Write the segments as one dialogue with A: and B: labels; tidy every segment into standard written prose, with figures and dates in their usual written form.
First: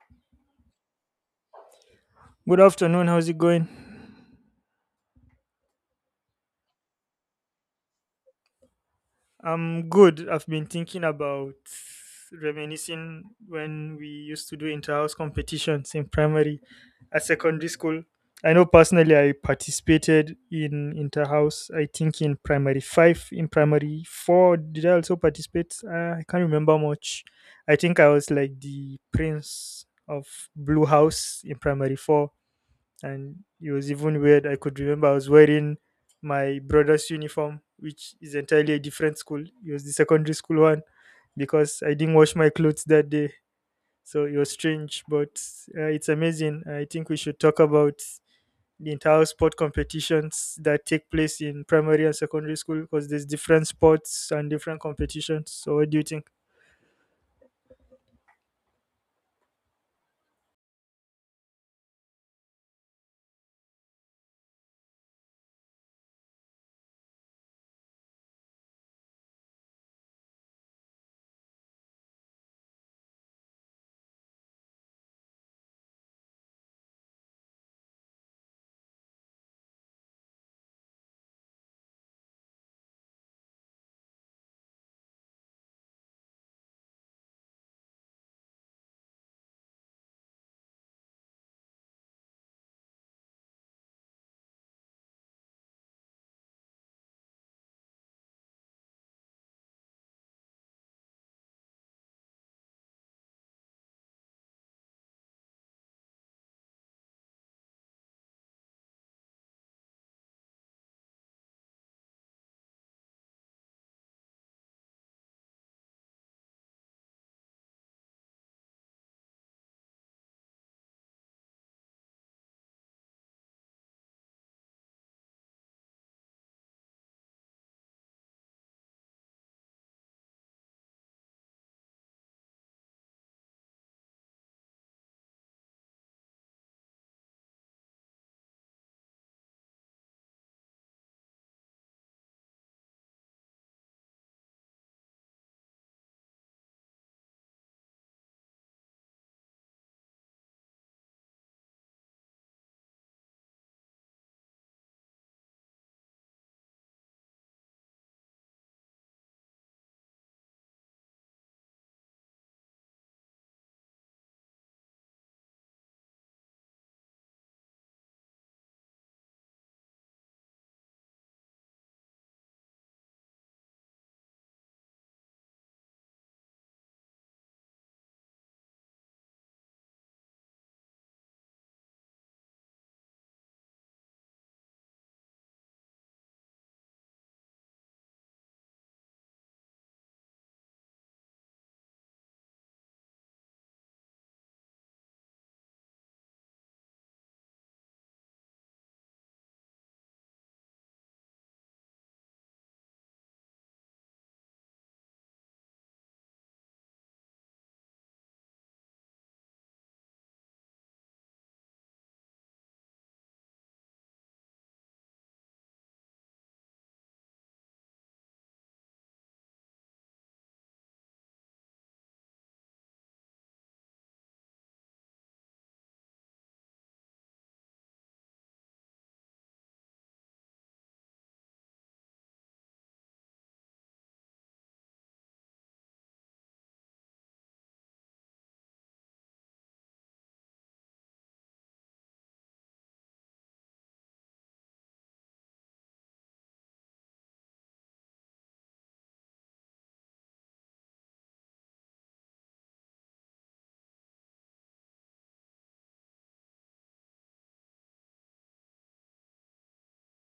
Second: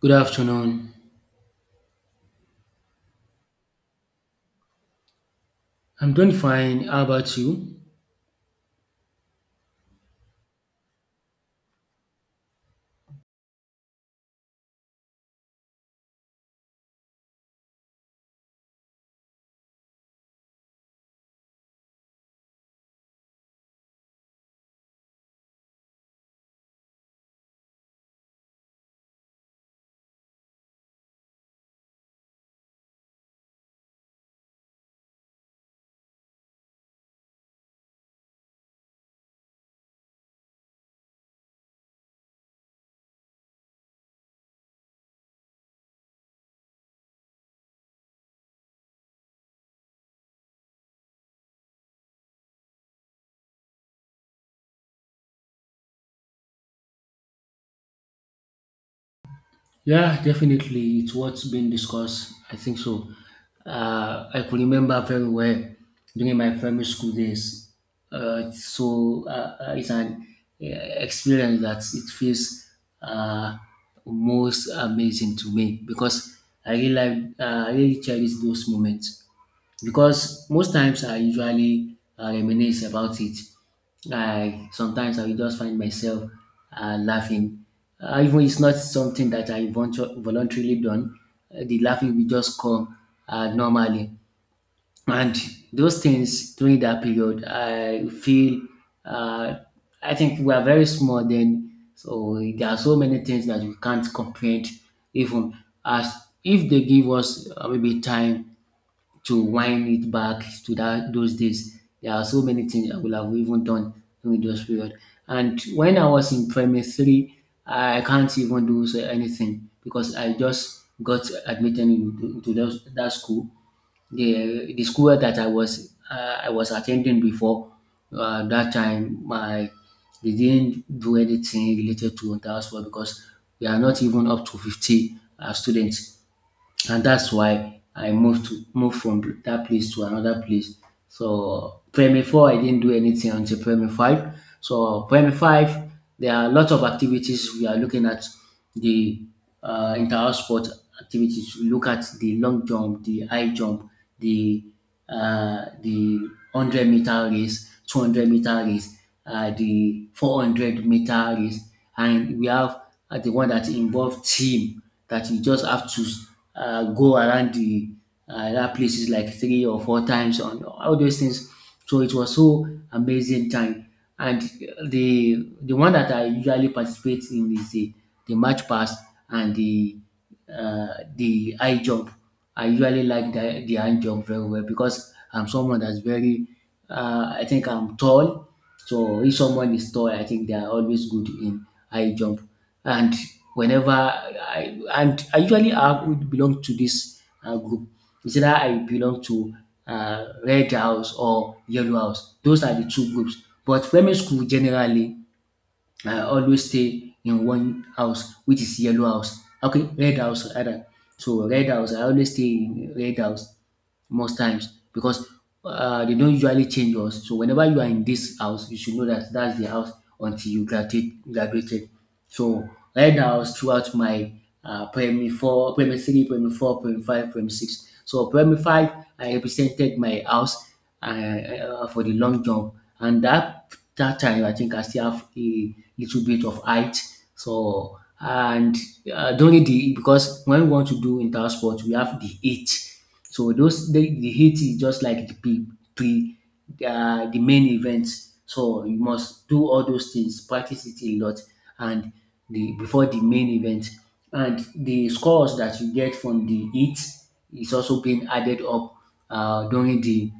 A: Good afternoon.
B: Good afternoon. How's it going?
A: I'm doing fine. How about you?
B: I'm good. I've been thinking about reminiscing when we used to do inter-house competitions in primary at secondary school. I know personally I participated in inter-house. I think in primary 5, in primary 4 did I also participate? I can't remember much. I think I was like the prince of blue house in primary 4, and it was even weird. I could remember I was wearing my brother's uniform, which is entirely a different school. It was the secondary school one because I didn't wash my clothes that day. So it was strange, but it's amazing. I think we should talk about the entire sport competitions that take place in primary and secondary school because there's different sports and different competitions. So what do you think?
A: Yeah, definitely. It's what's been discussed. I think so. I could remember very well during my primary school days. It's an experience that it feels uh, most amazing to me because I really cherish those moments. Because most times I usually reminisce about it. I sometimes I will just find myself laughing, even it's not something that voluntarily done. The laughing will just come normally. And those things during that period, I feel uh, I think we are very small then, so there are so many things that we can't comprehend. Even as if they give us maybe time to wind it back to that those days. There are so many things I would have even done during those period. And when I was in primary three, I can't even do so anything because I just got admitted into that school. The school that I was attending before, that time, my they didn't do anything related to that school because we are not even up to 50 students, and that's why I moved to moved from that place to another place. So primary four, I didn't do anything until primary five. So primary five, there are a lot of activities. We are looking at the inter-house sport activities. We look at the long jump, the high jump, the the 100 meter race, 200 meter race, the 400 meter race, and we have the one that involve team that you just have to go around the that places like three or four times on all those things. So it was so amazing time. And the one that I usually participate in is the match pass and uh, the high jump. I usually like the high jump very well because I'm someone that's very I think I'm tall. So if someone is tall, I think they are always good in I jump. And whenever I and I usually I would belong to this group. It's either I belong to red house or yellow house. Those are the two groups. But primary school generally, I always stay in one house, which is yellow house. Okay, red house rather. So red house, I always stay in red house most times because they don't usually change us. So whenever you are in this house, you should know that that's the house until you graduated. So right now, throughout my primary four, primary three, primary four, primary five, primary six. So primary five, I represented my house for the long jump, and that time I think I still have a little bit of height. So and during the, because when we want to do inter sport, we have the age. So those the heat is just like the pre, pre the main event. So you must do all those things, practice it a lot, and the before the main event. And the scores that you get from the heat is also being added up during the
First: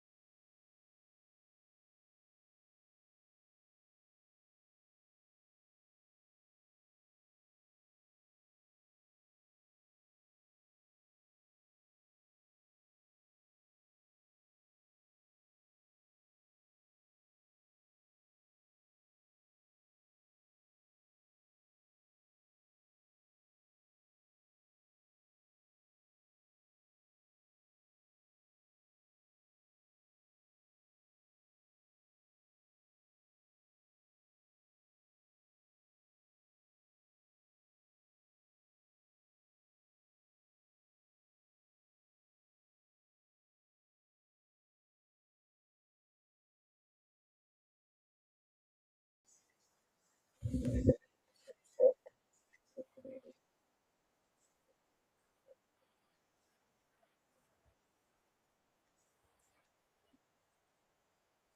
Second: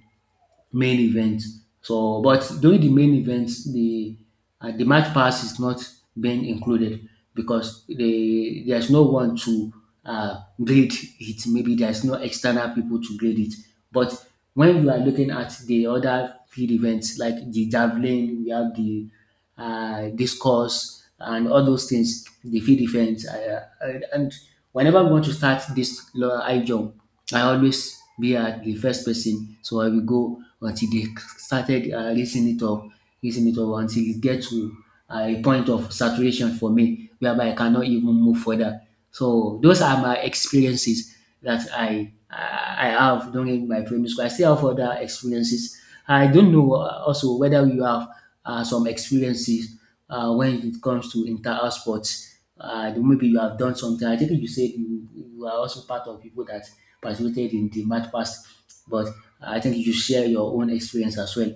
A: main event. So, but during the main event, the match pass is not being included because there's no one to grade it. Maybe there's no external people to grade it. But when you are looking at the other field events like the javelin, we have the discourse and all those things, the field events, and whenever we want to start this high jump, I always be at the first person. So I will go until they started raising it up until it get to a point of saturation for me, whereby I cannot even move further. So those are my experiences that I have during my primary school. I still have other experiences. I don't know also whether you have some experiences when it comes to inter-house sports. Maybe you have done something. I think you said you are also part of people that participated in the math pass, but I think you should share your own experience as well.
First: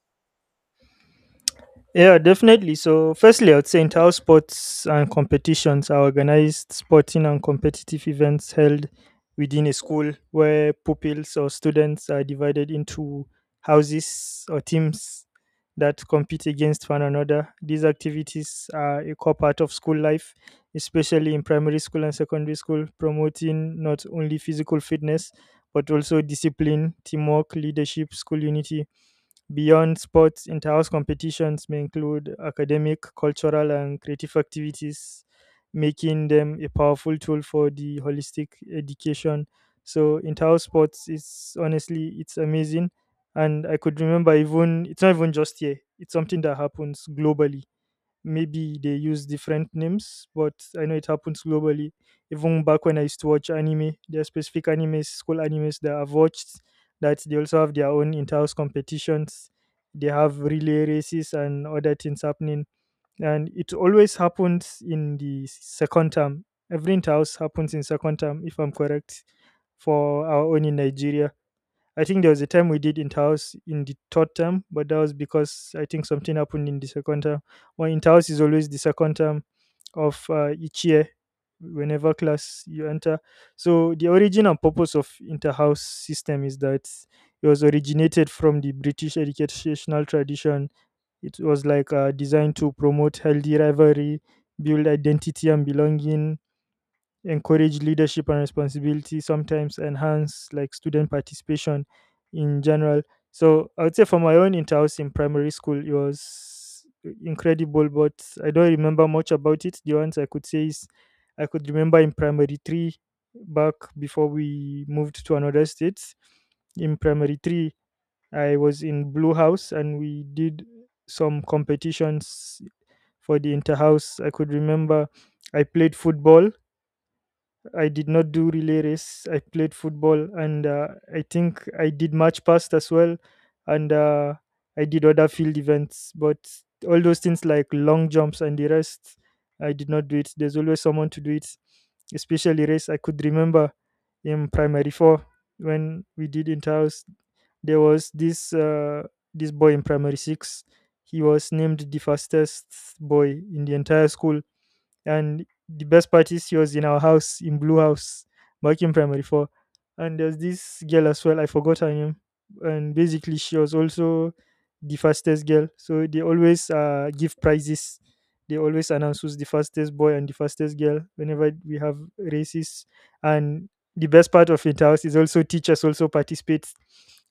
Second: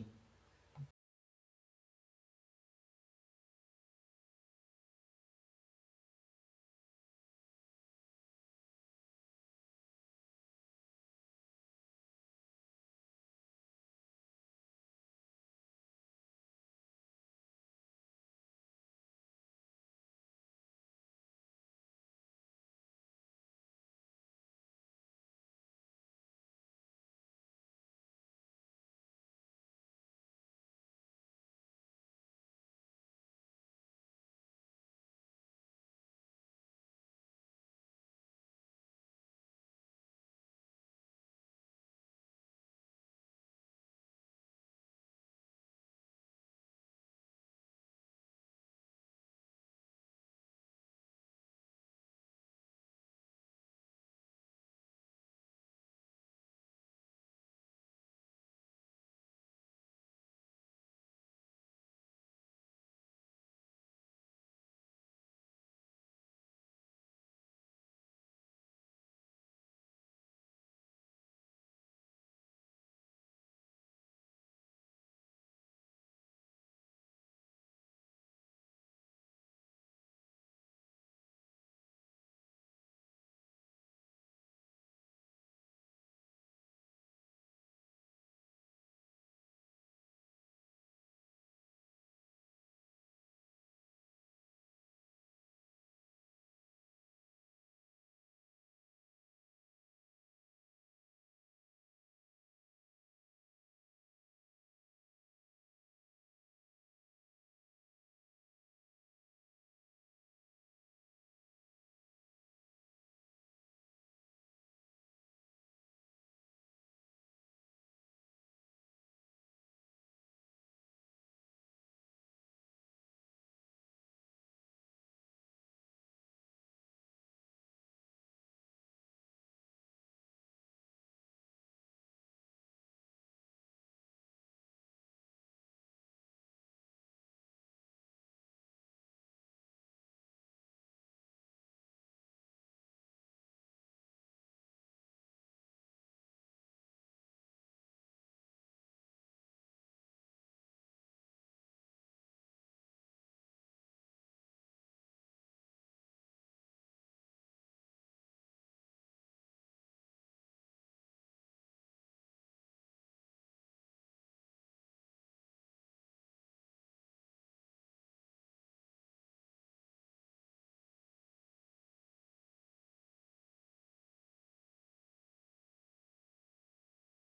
B: Yeah, definitely. So, firstly, I would say inter sports and competitions are organized sporting and competitive events held within a school where pupils or students are divided into houses or teams that compete against one another. These activities are a core part of school life, especially in primary school and secondary school, promoting not only physical fitness but also discipline, teamwork, leadership, school unity. Beyond sports, inter-house competitions may include academic, cultural, and creative activities, making them a powerful tool for the holistic education. So inter-house sports is honestly it's amazing, and I could remember even it's not even just here; it's something that happens globally. Maybe they use different names, but I know it happens globally. Even back when I used to watch anime, there are specific animes, school animes that I've watched that they also have their own inter-house competitions. They have relay races and other things happening. And it always happens in the second term. Every inter-house happens in second term, if I'm correct, for our own in Nigeria. I think there was a time we did inter house in the third term, but that was because I think something happened in the second term. Well, house is always the second term of each year, whenever class you enter. So the origin and purpose of inter house system is that it was originated from the British educational tradition. It was like designed to promote healthy rivalry, build identity and belonging, encourage leadership and responsibility, sometimes enhance like student participation in general. So I would say for my own in-house in primary school, it was incredible, but I don't remember much about it. The ones I could say is I could remember in primary three, back before we moved to another state. In primary three, I was in blue house and we did some competitions for the inter house. I could remember I played football. I did not do relay race. I played football, and I think I did match past as well, and I did other field events. But all those things like long jumps and the rest, I did not do it. There's always someone to do it, especially race. I could remember in primary four when we did interhouse, there was this this boy in primary six. He was named the fastest boy in the entire school, and the best part is, she was in our house in Blue House back in primary four. And there's this girl as well, I forgot her name. And basically she was also the fastest girl. So they always give prizes. They always announce who's the fastest boy and the fastest girl whenever we have races. And the best part of it house is also teachers also participate.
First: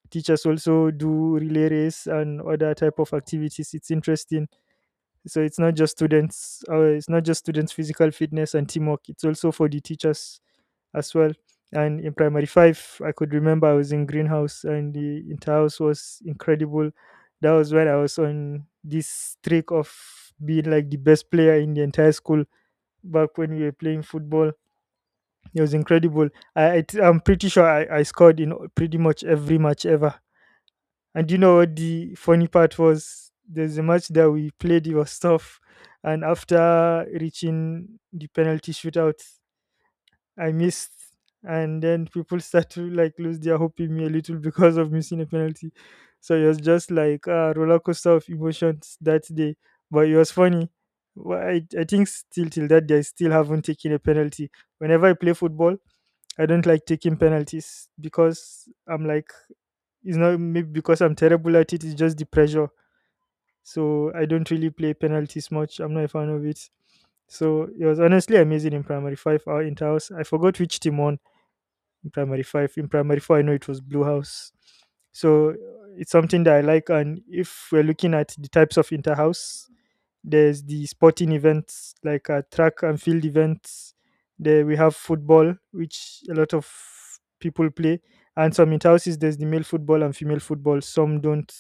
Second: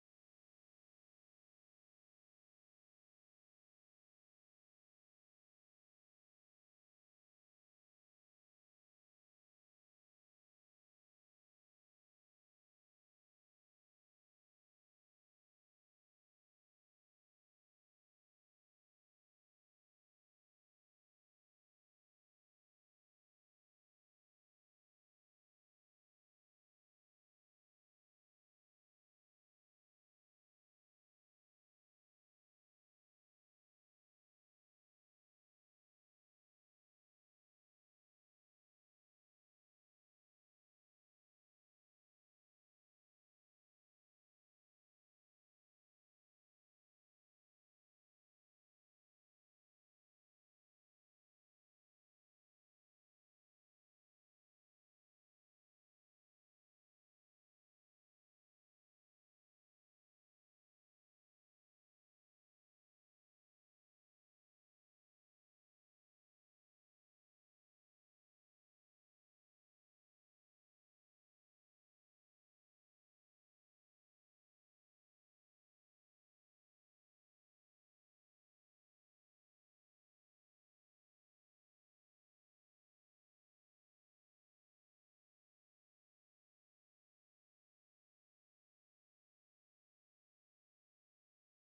B: Teachers also do relay race and other type of activities. It's interesting, so it's not just students, it's not just students' physical fitness and teamwork. It's also for the teachers as well. And in primary five, I could remember I was in greenhouse and the entire house was incredible. That was when I was on this streak of being like the best player in the entire school back when we were playing football. It was incredible. I am pretty sure I scored in pretty much every match ever. And you know what the funny part was? There's a match that we played, it was tough. And after reaching the penalty shootout, I missed. And then people start to like lose their hope in me a little because of missing a penalty. So it was just like a roller coaster of emotions that day. But it was funny. I think still till that day, I still haven't taken a penalty. Whenever I play football, I don't like taking penalties because I'm like it's not maybe because I'm terrible at it, it's just the pressure. So I don't really play penalties much. I'm not a fan of it. So it was honestly amazing in primary five. Our inter house. I forgot which team won in primary five. In primary four, I know it was Blue House. So it's something that I like. And if we're looking at the types of inter house, there's the sporting events like track and field events. There we have football, which a lot of people play, and some in houses there's the male football and female football, some don't.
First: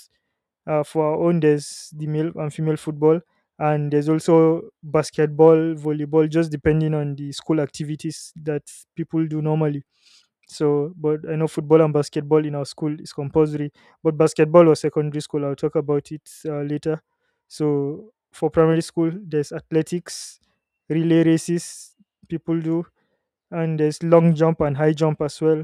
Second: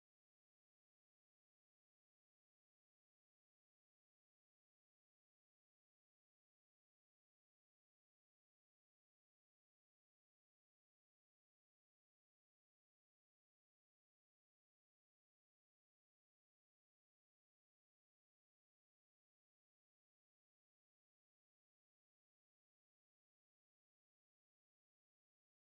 B: For our own, there's the male and female football, and there's also basketball, volleyball, just depending on the school activities that people do normally. So, but I know football and basketball in our school is compulsory, but basketball was secondary school. I'll talk about it later. So, for primary school, there's athletics, relay races, people do, and there's long jump and high jump as well.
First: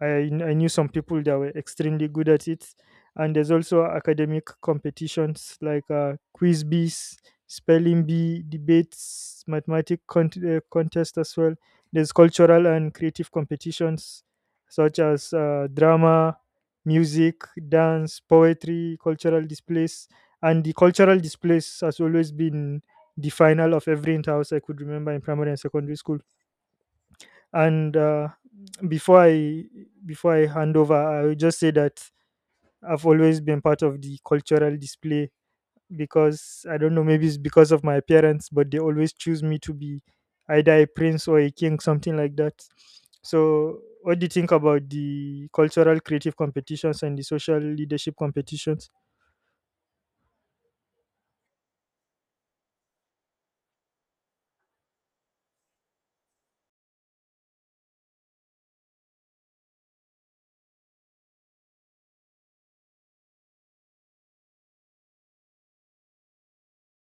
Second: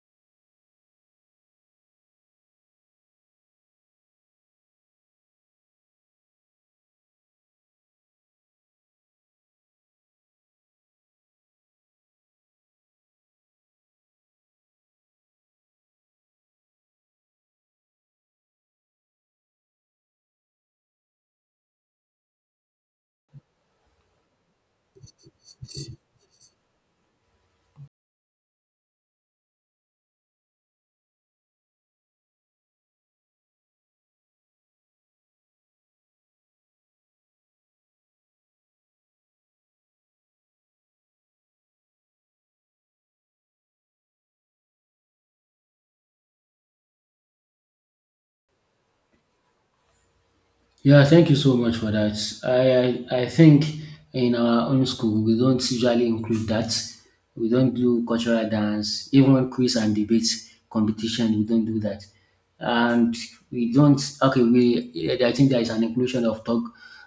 B: I knew some people that were extremely good at it. And there's also academic competitions like quiz bees, spelling bee, debates, contest as well. There's cultural and creative competitions such as drama, music, dance, poetry, cultural displays. And the cultural displays has always been the final of every in house I could remember in primary and secondary school, and before i before I hand over, I will just say that I've always been part of the cultural display because I don't know, maybe it's because of my appearance, but they always choose me to be either a prince or a king, something like that. So what do you think about the cultural creative competitions and the social leadership competitions?
A: Yeah, thank you so much for that. I think in our own school, we don't usually include that. We don't do cultural dance, even quiz and debate competition, we don't do that. And we don't, okay, we, I think there is an inclusion of tug,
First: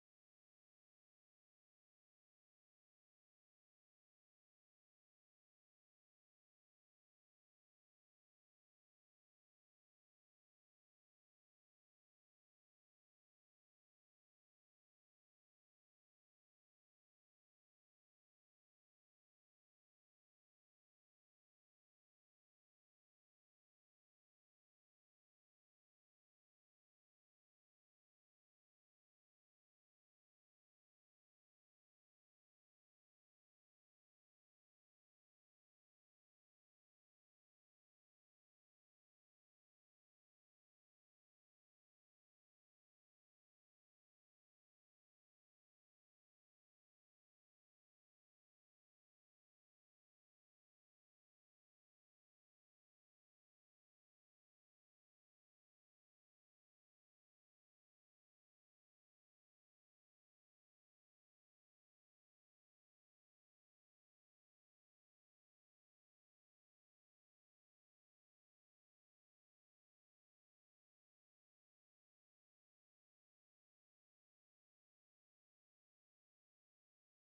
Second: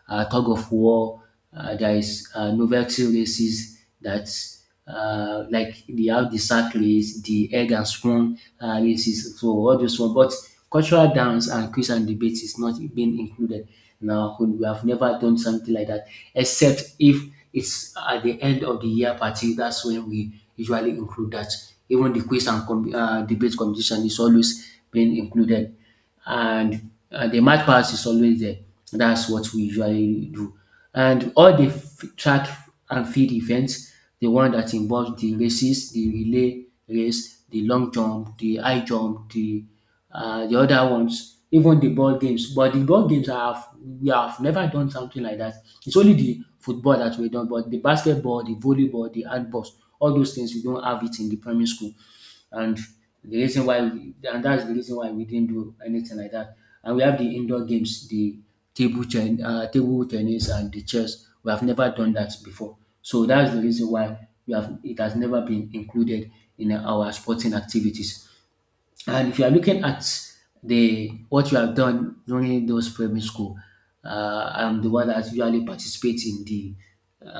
A: uh, tug of war. There is novelty races, that like they have the sack race, the egg and spoon races, so all those one. But cultural dance and quiz and debate is not being included. Now we have never done something like that, except if it's at the end of the year party. That's when we usually include that. Even the quiz and debate competition is always being included, and the math pass is always there. That's what we usually do. And all the track and field events, the one that involves the races, the relay race, the long jump, the high jump, the other ones, even the ball games. But the ball games, I have we have never done something like that. It's only the football that we done, but the basketball, the volleyball, the handballs, all those things we don't have it in the primary school. and and that's the reason why we didn't do anything like that. And we have the indoor games, the table tennis and the chess. We have never done that before, so that's the reason why we have it has never been included in our sporting activities. And if you are looking at the what you have done during those primary school, I'm the one that usually participates in the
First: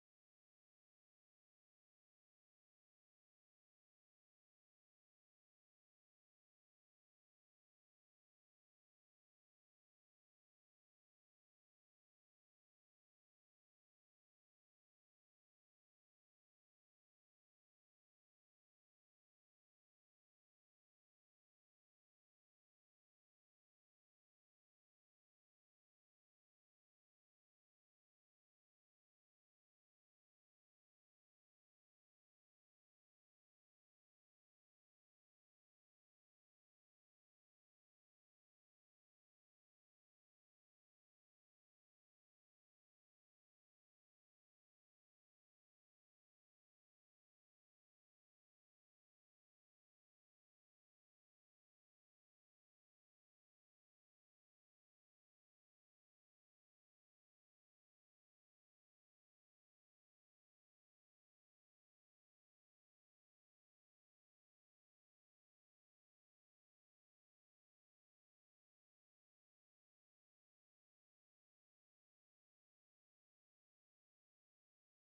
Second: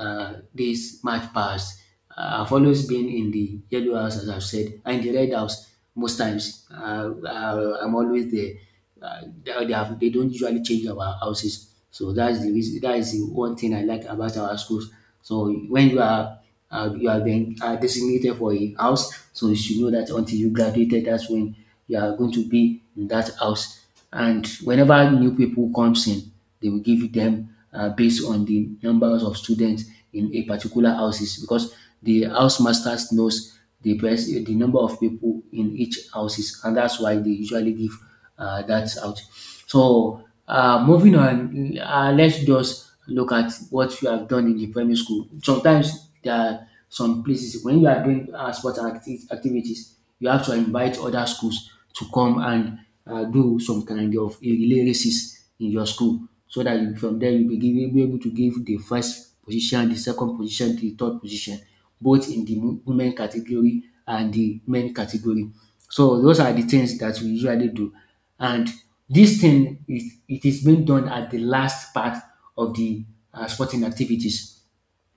A: this march past. I've always been in the yellow house, as I've said, and the red house most times. I'm always there. They don't usually change our houses, so that's the reason. That is the one thing I like about our schools. So when you have been designated for a house, so you should know that until you graduated, that's when you are going to be in that house. And whenever new people comes in, they will give them based on the numbers of students in a particular houses because the house masters knows the best, the number of people in each houses, and that's why they usually give that out. So moving on, let's just look at what you have done in the primary school. Sometimes there are some places when you are doing sports and activities, you have to invite other schools to come and do some kind of a relay races in your school, so that from there be able to give the first position, the second position, the third position both in the women category and the men category. So those are the things that we usually do. And this thing, it is being done at the last part of the sporting activities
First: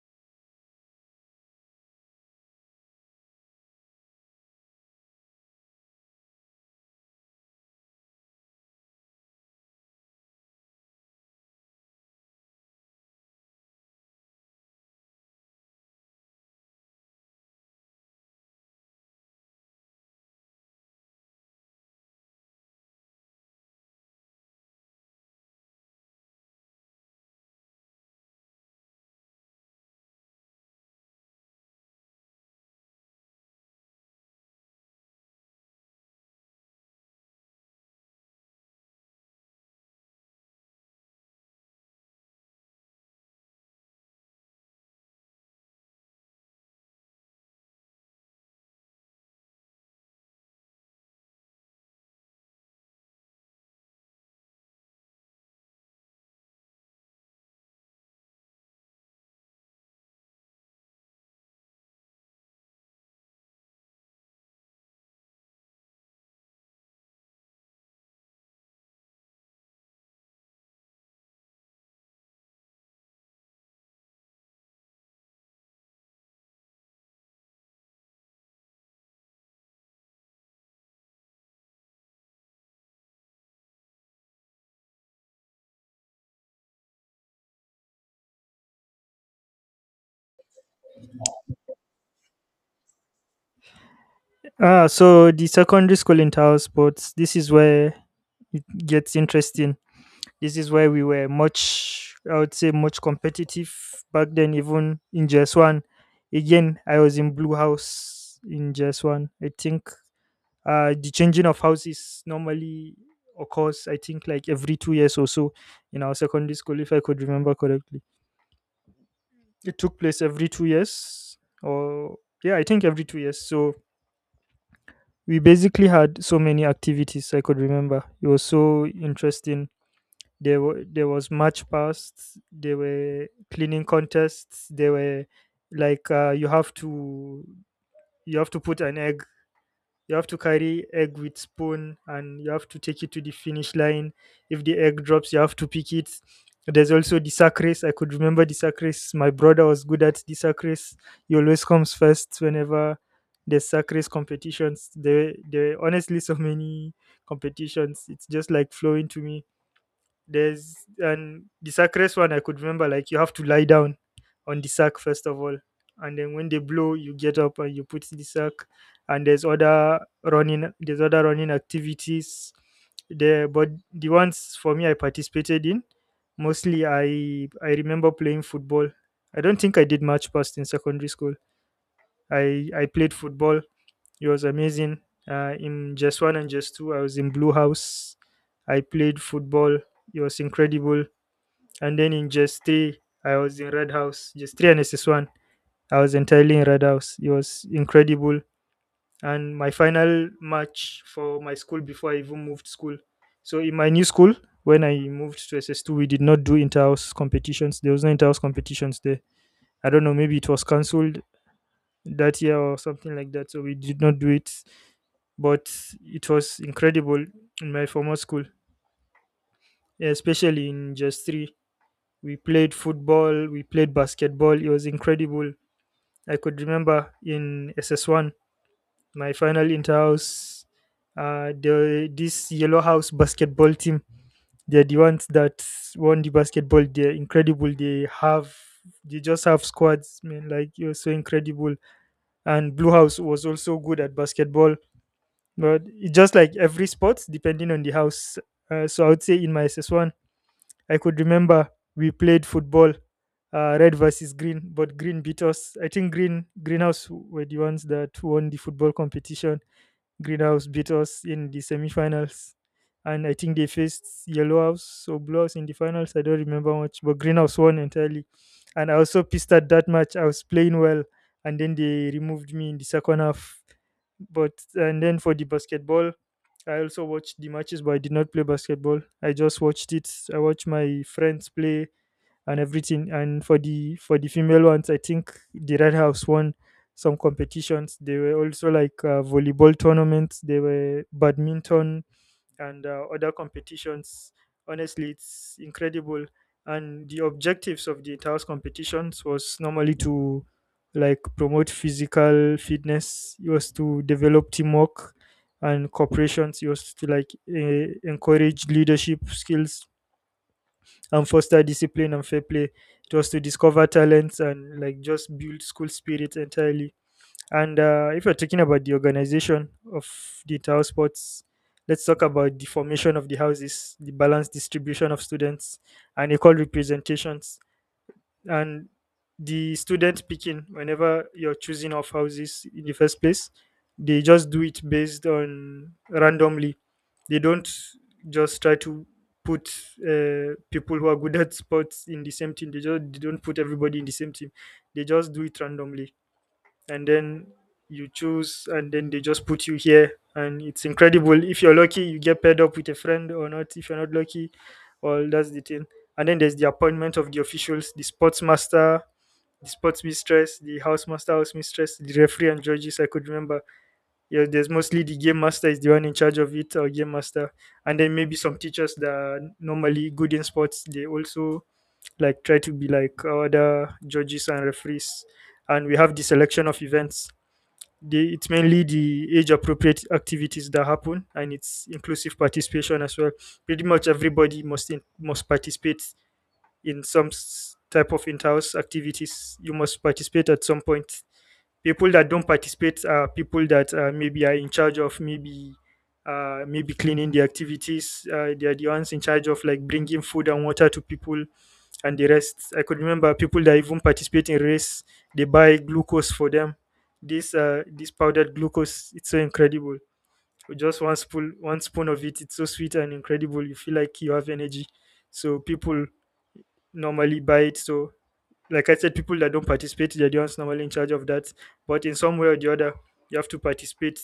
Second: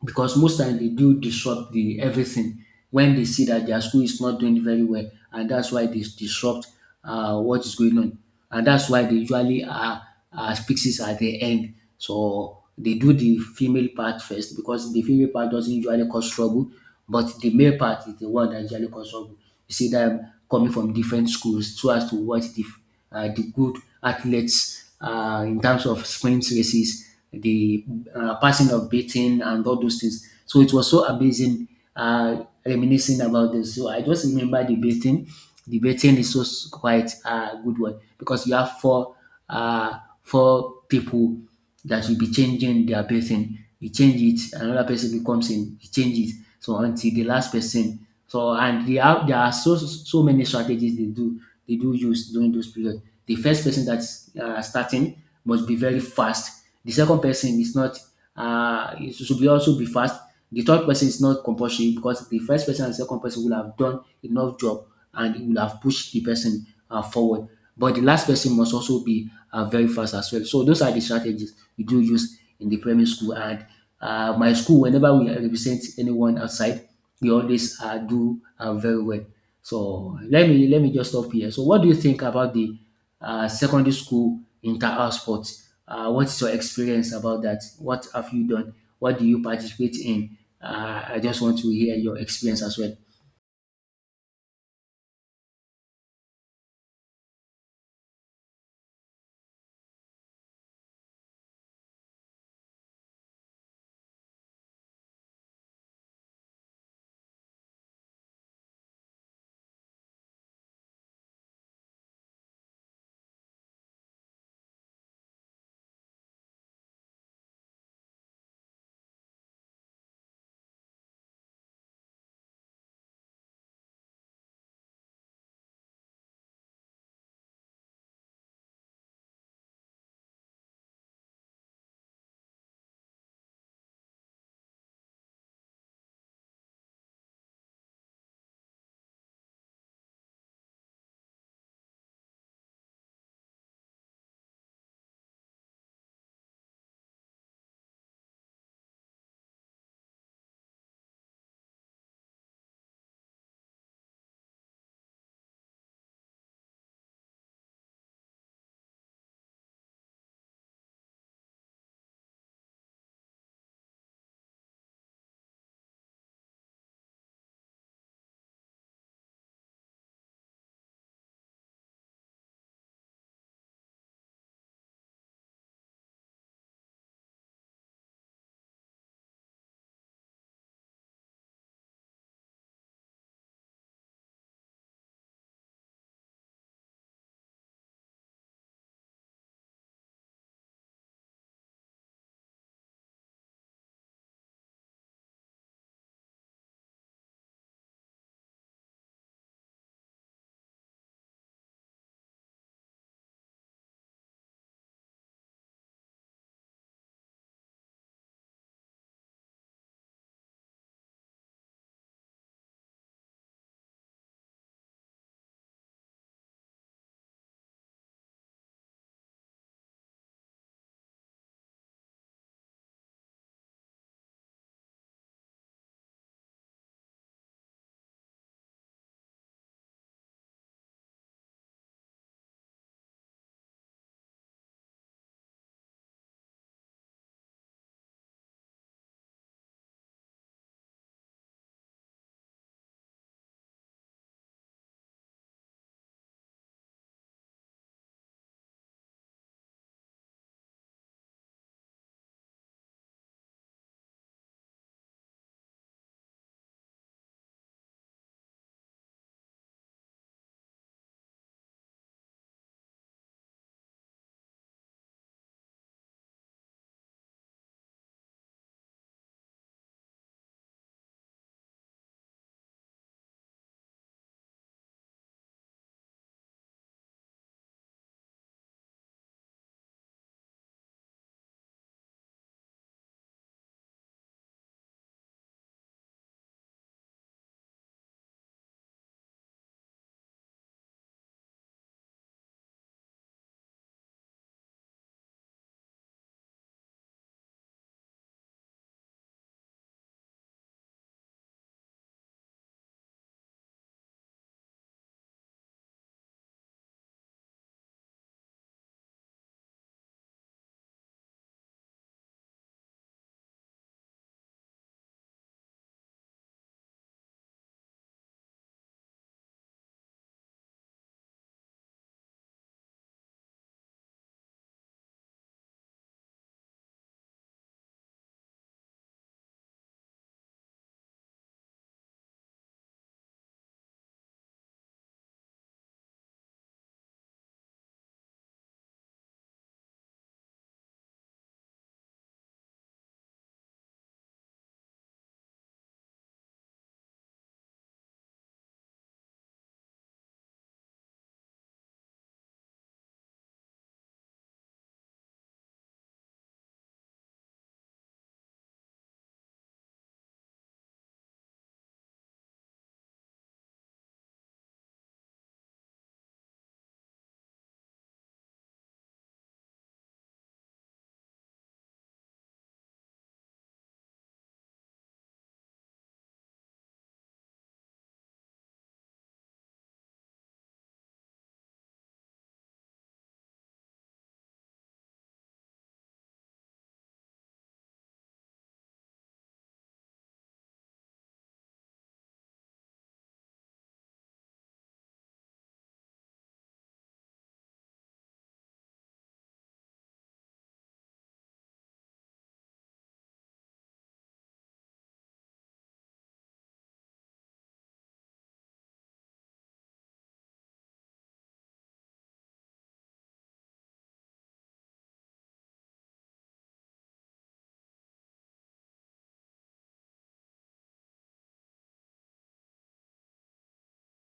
A: because most time they do disrupt the everything when they see that their school is not doing very well, and that's why they disrupt what is going on, and that's why they usually are fixes at the end. So they do the female part first because the female part doesn't usually cause trouble, but the male part is the one that usually cause trouble. You see them coming from different schools so as to watch the good athletes in terms of sprint races, the passing of baton and all those things. So it was so amazing reminiscing about this. So I just remember the baton. The baton is so quite a good one because you have uh, four people that will be changing their person. You change it, another person will comes in, you change it. So until the last person. So and they have there are so many strategies they do use during those period. The first person that's starting must be very fast. The second person is not, it should be also be fast. The third person is not compulsory because the first person and second person will have done enough job and it will have pushed the person forward. But the last person must also be very fast as well. So those are the strategies we do use in the primary school. And my school, whenever we represent anyone outside, we always do very well. So let me just stop here. So what do you think about the secondary school inter-house sports? What's your experience about that? What have you done? What do you participate in? I just want to hear your experience as well.
B: Ah, so the secondary school in tower sports. This is where it gets interesting. This is why we were much, I would say, much competitive back then, even in JS1. Again, I was in Blue House in JS1. I think the changing of houses normally occurs, I think, like every two years or so in our secondary school, if I could remember correctly. It took place every two years, or yeah, I think every two years. So we basically had so many activities I could remember. It was so interesting. There was match past. There were cleaning contests. There were like you have to put an egg. You have to carry egg with spoon, and you have to take it to the finish line. If the egg drops, you have to pick it. There's also the sack race. I could remember the sack race. My brother was good at the sack race. He always comes first whenever there's sack race competitions. There are honestly so many competitions. It's just like flowing to me there's, and the sack race one I could remember like you have to lie down on the sack first of all, and then when they blow, you get up and you put the sack. And there's other running activities there, but the ones for me I participated in mostly I remember playing football. I don't think I did much past in secondary school. I played football. It was amazing. In just one and just two, I was in Blue House. I played football. It was incredible. And then in just three, I was in Red House, just three and SS1. I was entirely in Red House. It was incredible. And my final match for my school before I even moved school. So in my new school, when I moved to SS2, we did not do inter-house competitions. There was no inter-house competitions there. I don't know, maybe it was cancelled that year or something like that. So we did not do it. But it was incredible in my former school, especially in just three. We played football, we played basketball. It was incredible. I could remember in SS1, my final inter-house, this yellow house basketball team, they're the ones that won the basketball. They're incredible. They just have squads, man. Like it was so incredible. And Blue House was also good at basketball, but it just like every sport, depending on the house. So I would say in my SS1, I could remember we played football, red versus green, but green beat us. I think greenhouse were the ones that won the football competition. Greenhouse beat us in the semifinals, and I think they faced yellow house or blue house in the finals. I don't remember much, but greenhouse won entirely. And I was so pissed at that match. I was playing well, and then they removed me in the second half. But and then for the basketball, I also watched the matches, but I did not play basketball. I just watched it. I watched my friends play and everything. And for the female ones, I think the Red House won some competitions. They were also like volleyball tournaments. They were badminton and other competitions. Honestly, it's incredible. And the objectives of the entire competitions was normally to like promote physical fitness. It was to develop teamwork and corporations. It was to encourage leadership skills and foster discipline and fair play. It was to discover talents and like just build school spirit entirely, and if you're talking about the organization of the entire sports, let's talk about the formation of the houses, the balanced distribution of students, and equal representations, and the student picking. Whenever you're choosing of houses in the first place, they just do it based on randomly. They don't just try to put people who are good at sports in the same team. They don't put everybody in the same team. They just do it randomly, and then you choose and then they just put you here, and it's incredible. If you're lucky you get paired up with a friend, or not if you're not lucky. Well, that's the thing. And then there's the appointment of the officials, the sports master, the sports mistress, the house master, house mistress, the referee and judges. I could remember, yeah, there's mostly the game master is the one in charge of it, or game master. And then maybe some teachers that are normally good in sports, they also like try to be like other judges and referees. And we have the selection of events, it's mainly the age appropriate activities that happen, and it's inclusive participation as well. Pretty much everybody must must participate in some type of in-house activities. You must participate at some point. People that don't participate are people that maybe are in charge of maybe maybe cleaning the activities. They are the ones in charge of like bringing food and water to people and the rest. I could remember people that even participate in race, they buy glucose for them. This this powdered glucose, it's so incredible. With just one spoon of it, it's so sweet and incredible. You feel like you have energy. So people normally buy it. So like I said, people that don't participate, they're the ones normally in charge of that. But in some way or the other, you have to participate.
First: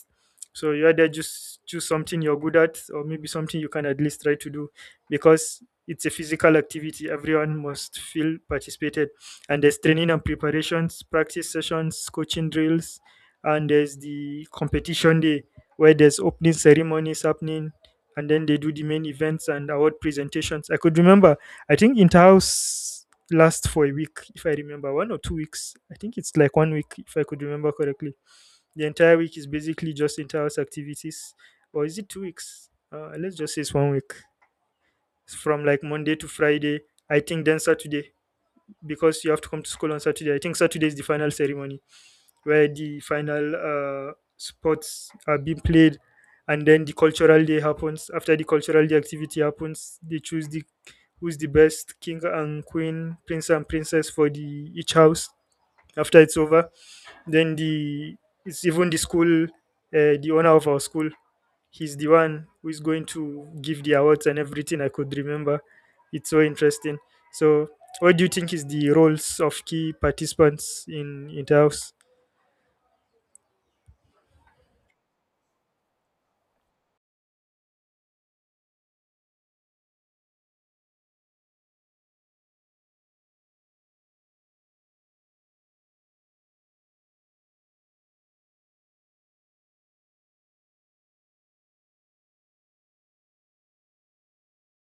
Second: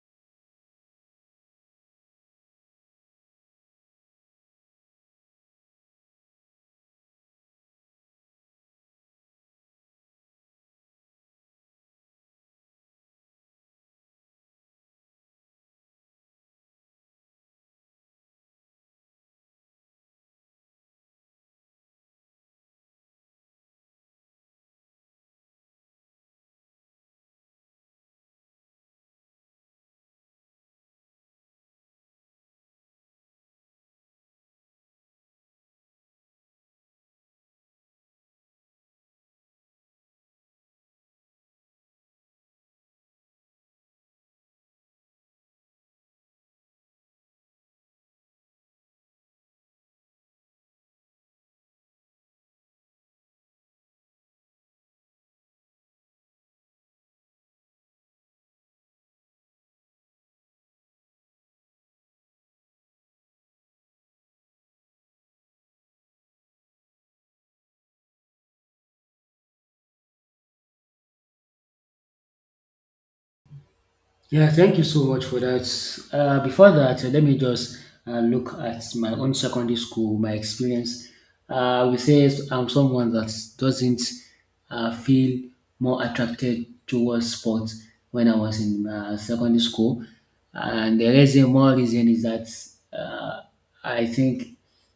B: So you either just choose something you're good at, or maybe something you can at least try to do, because it's a physical activity. Everyone must feel participated, and there's training and preparations, practice sessions, coaching drills, and there's the competition day where there's opening ceremonies happening, and then they do the main events and award presentations. I could remember, I think Interhouse last for a week. If I remember, 1 or 2 weeks. I think it's like 1 week, if I could remember correctly. The entire week is basically just inter-house activities. Or is it 2 weeks? Let's just say it's 1 week. It's from like monday to friday, I think, then saturday, because you have to come to school on saturday. I think saturday is the final ceremony where the final sports are being played, and then the cultural day happens. After the cultural day activity happens, they choose the who's the best king and queen, prince and princess for the each house, after it's over. Then the it's even the school, the owner of our school. He's the one who is going to give the awards and everything. I could remember. It's so interesting. So, what do you think is the roles of key participants in the house?
A: Yeah, thank you so much for that. Before that, let me just look at my own secondary school, my experience. We say I'm someone that doesn't feel more attracted towards sports when I was in secondary school. And the reason, more reason is that I think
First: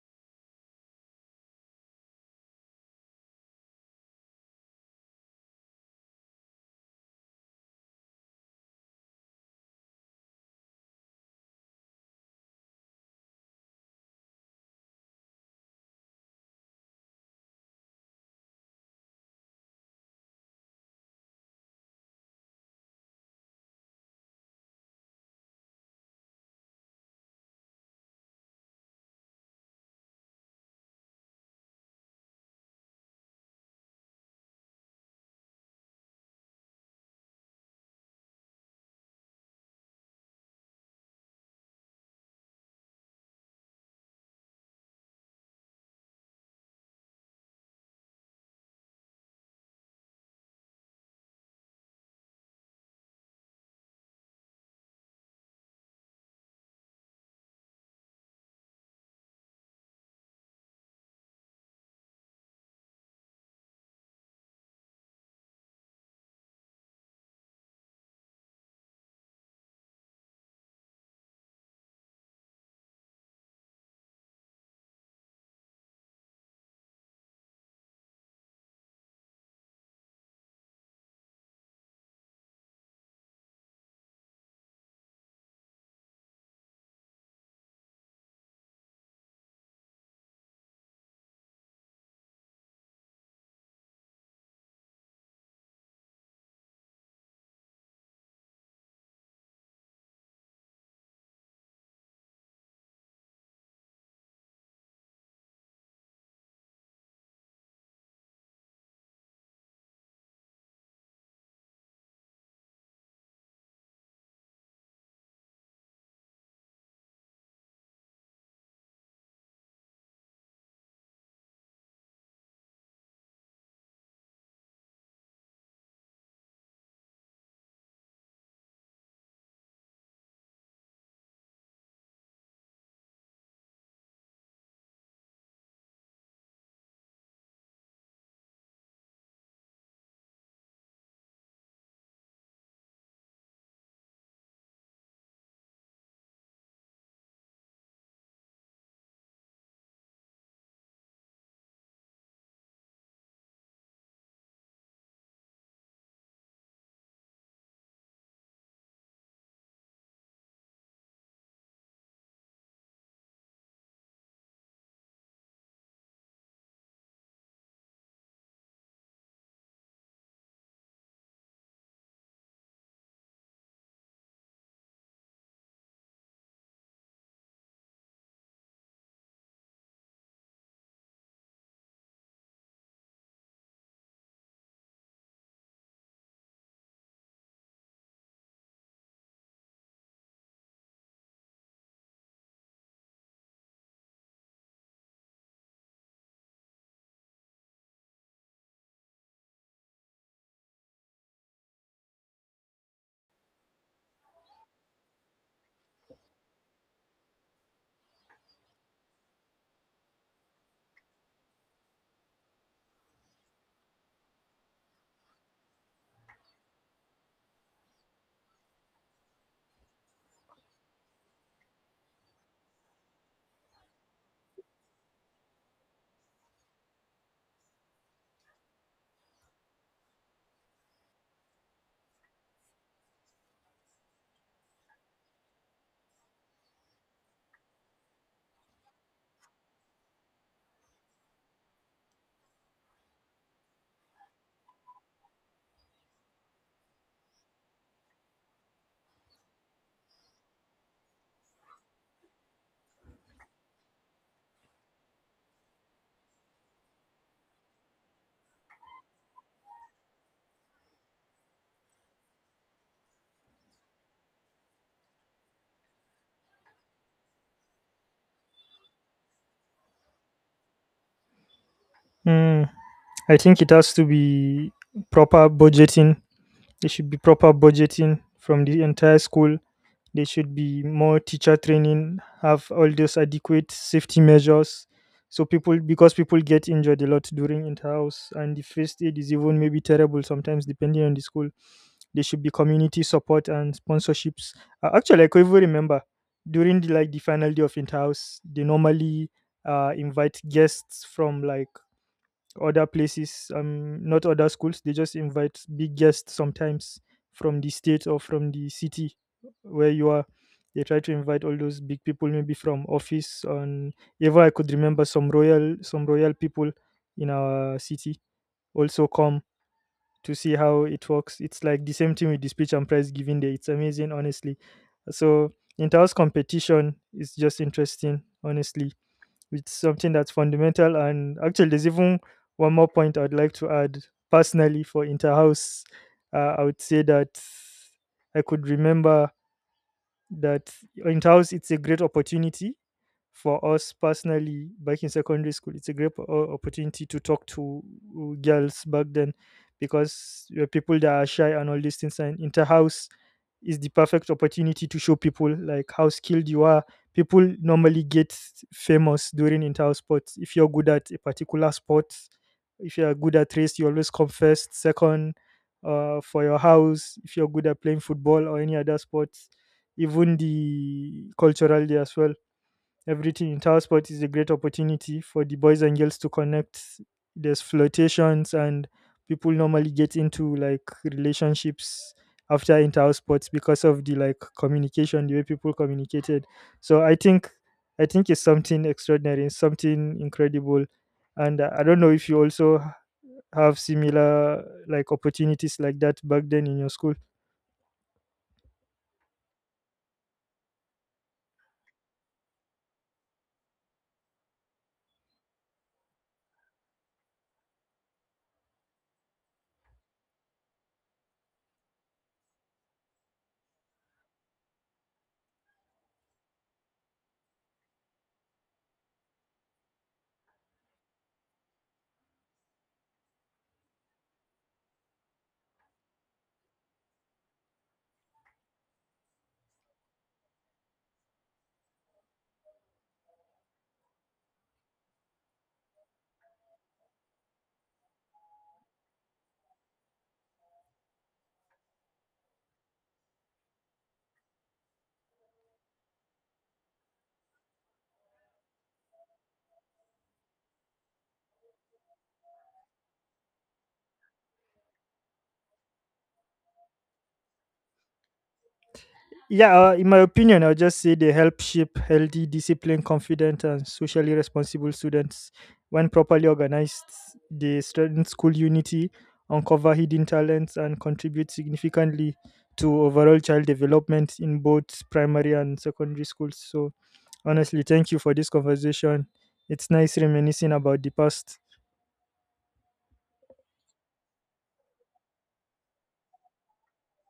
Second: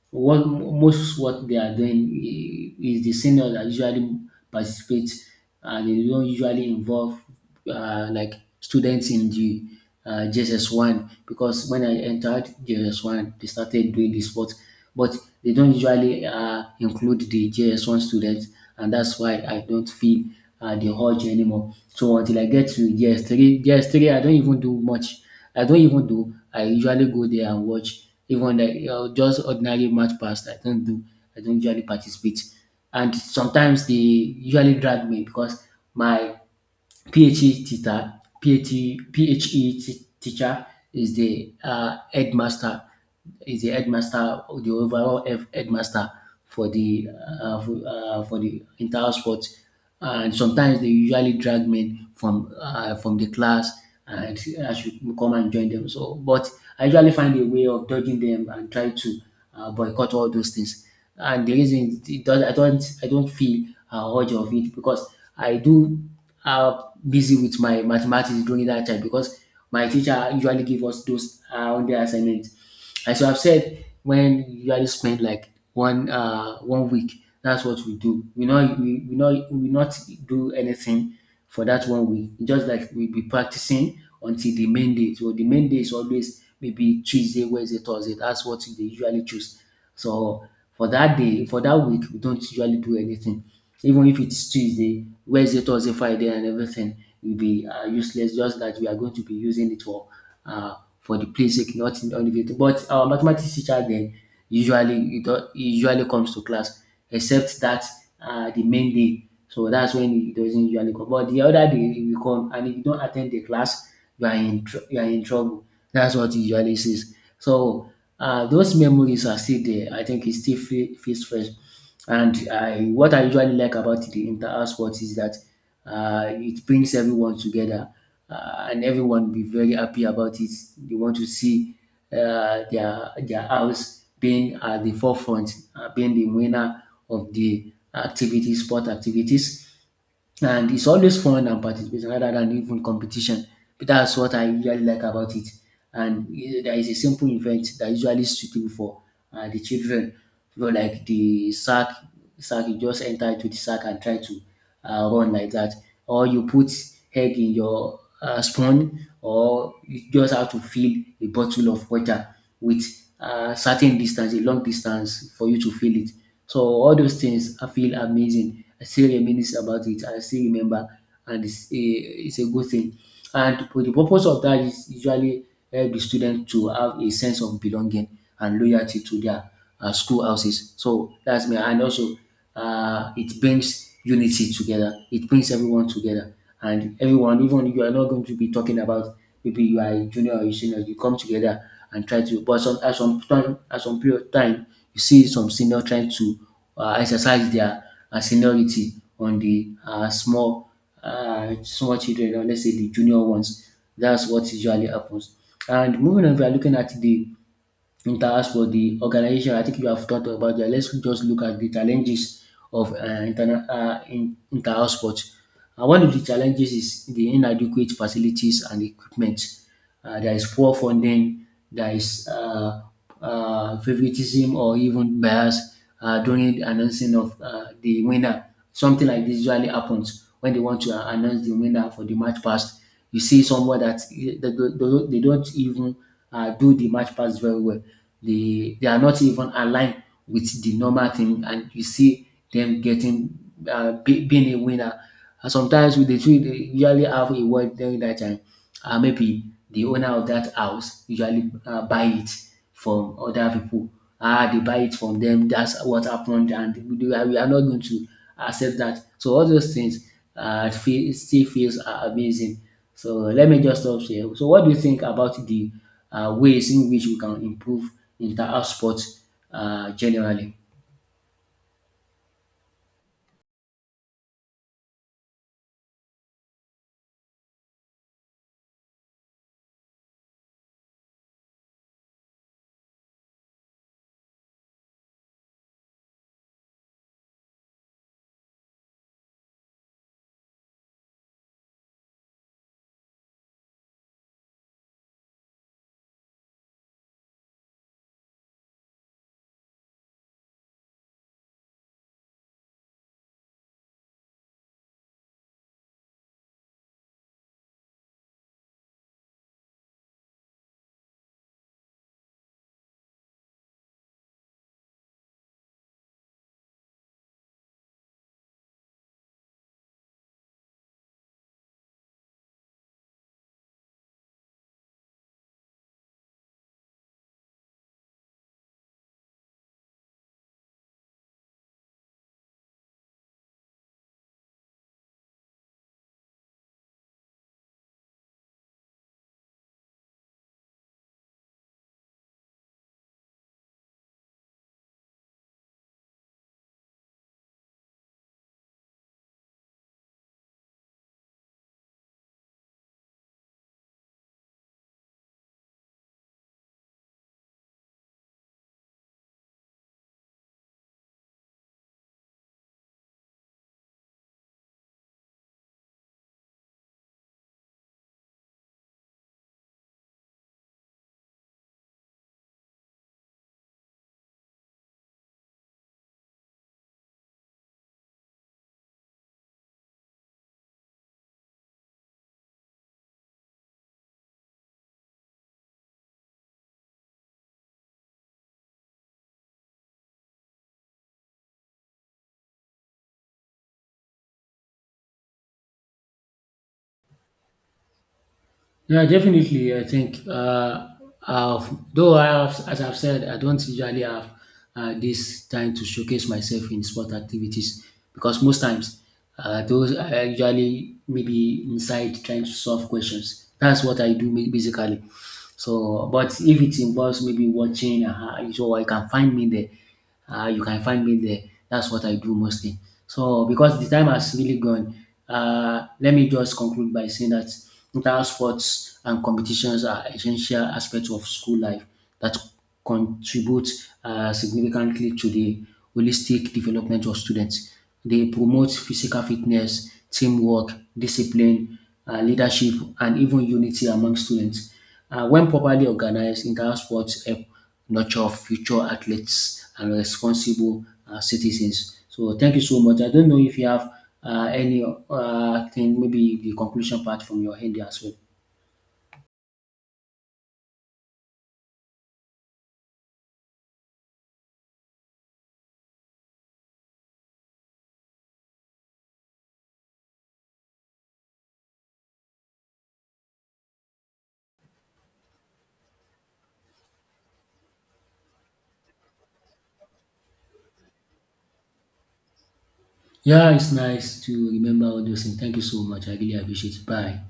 A: what they are doing is the seniors that usually participate, and they don't usually involve like students in the JSS1, because when I entered JSS1 they started doing the sport, but they don't usually include the JS1 students, and that's why I don't feel the urge anymore. So until I get to JS3, I don't even do much. I don't even do. I usually go there and watch, even like just ordinary match pass I don't do. I don't usually participate, and sometimes they usually drag me because my PHE teacher, teacher is the headmaster, the overall headmaster for the for the entire sport. And sometimes they usually drag men from the class, and I should come and join them. So, but I usually find a way of dodging them and try to boycott all those things. And the reason it does, I don't feel urge of it, because I do uh, busy with my mathematics during that time, because my teacher usually give us those on the assignments. And so I have said, when you already spend like one week, that's what we do. We not do anything for that 1 week. It's just like we be practicing until the main day. So the main day is always maybe Tuesday, Wednesday, Thursday. That's what they usually choose. So for that day, for that week, we don't usually do anything. Even if it's Tuesday, Wednesday, Thursday, Friday, and everything will be useless. Just that we are going to be using it uh, for the basic, not in elevator. But our mathematics teacher then usually he usually comes to class, except that the main day. So that's when he doesn't usually come. But the other day he will come, and if you don't attend the class, you are in you are in trouble. That's what he usually says. So those memories are still there. I think he still feels fresh. And I what I usually like about the inter-house sports is that it brings everyone together, and everyone will be very happy about it. They want to see their house being at the forefront, being the winner of the activities, sport activities, and it's always fun and participation rather than even competition. But that's what I usually like about it. And eh, there is a simple event that usually suitable for the children. You know, like the sack, sack you just enter into the sack and try to run like that. Or you put egg in your spoon, or you just have to fill a bottle of water with a certain distance, a long distance for you to fill it. So all those things I feel amazing. I still reminisce about it. I still remember, and it's a good thing. And for the purpose of that is usually help the student to have a sense of belonging and loyalty to their school houses. So that's me. And also, it brings unity together. It brings everyone together, and everyone, even you are not going to be talking about, maybe you are a junior or a senior, you come together and try to, but some at some time at some period of time you see some senior trying to exercise their seniority on the small small children, or let's say the junior ones. That's what usually happens. And moving on, we are looking at the, and as for the organization, I think you have talked about that. Let's just look at the challenges of inter-house sports. One of the challenges is the inadequate facilities and equipment. There is poor funding, there is favoritism or even bias during announcing of the winner. Something like this usually happens when they want to announce the winner for the match past. You see somewhere that they don't even do the match pass very well. They are not even aligned with the normal thing, and you see them getting being a winner. And sometimes with the two, they usually have a word during that time. Maybe the owner of that house usually buy it from other people. Ah, they buy it from them. That's what happened, and we are not going to accept that. So all those things still feels amazing. So let me just stop here. So what do you think about the ways in which we can improve inter-house sports generally?
B: Hmm, I think it has to be proper budgeting. There should be proper budgeting from the entire school. There should be more teacher training, have all those adequate safety measures. So people, because people get injured a lot during inter-house, and the first aid is even maybe terrible sometimes, depending on the school. There should be community support and sponsorships. Actually, I can even remember during the like the final day of inter-house, they normally invite guests from like other places, not other schools. They just invite big guests sometimes from the state or from the city where you are. They try to invite all those big people, maybe from office. And ever I could remember some royal people in our city also come to see how it works. It's like the same thing with the speech and prize giving day. It's amazing, honestly. So inter house competition is just interesting, honestly, it's something that's fundamental. And actually, there's even one more point I'd like to add. Personally, for Interhouse, I would say that I could remember that Interhouse, it's a great opportunity for us personally back in secondary school. It's a great opportunity to talk to girls back then, because you're people that are shy and all these things, and inter-house is the perfect opportunity to show people like how skilled you are. People normally get famous during inter-house sports. If you're good at a particular sport, if you're good at race, you always come first, second, for your house. If you're good at playing football or any other sports, even the cultural day as well. Everything in tower sports is a great opportunity for the boys and girls to connect. There's flirtations, and people normally get into like relationships after inter sports because of the like communication, the way people communicated. So I think it's something extraordinary, it's something incredible. And I don't know if you also have similar like opportunities like that back then in your school.
A: Yeah, definitely. I think, though I have, as I've said, I don't usually have this time to showcase myself in sport activities, because most times those are usually maybe inside trying to solve questions. That's what I do basically. So, but if it involves maybe watching, so I can find me there. You can find me there. That's what I do mostly. So, because the time has really gone, let me just conclude by saying that inter sports and competitions are essential aspects of school life that contribute significantly to the holistic development of students. They promote physical fitness, teamwork, discipline, leadership, and even unity among students. When properly organized, inter-house sports help nurture future athletes and responsible citizens. So thank you so much. I don't know if you have any thing, maybe the conclusion part from your end as well.
B: Yeah, in my opinion, I'll just say they help shape healthy, disciplined, confident, and socially responsible students. When properly organized, they strengthen school unity, uncover hidden talents, and contribute significantly to overall child development in both primary and secondary schools. So, honestly, thank you for this conversation. It's nice reminiscing about the past.
A: Yeah, it's nice to remember all those things. Thank you so much. I really appreciate it. Bye.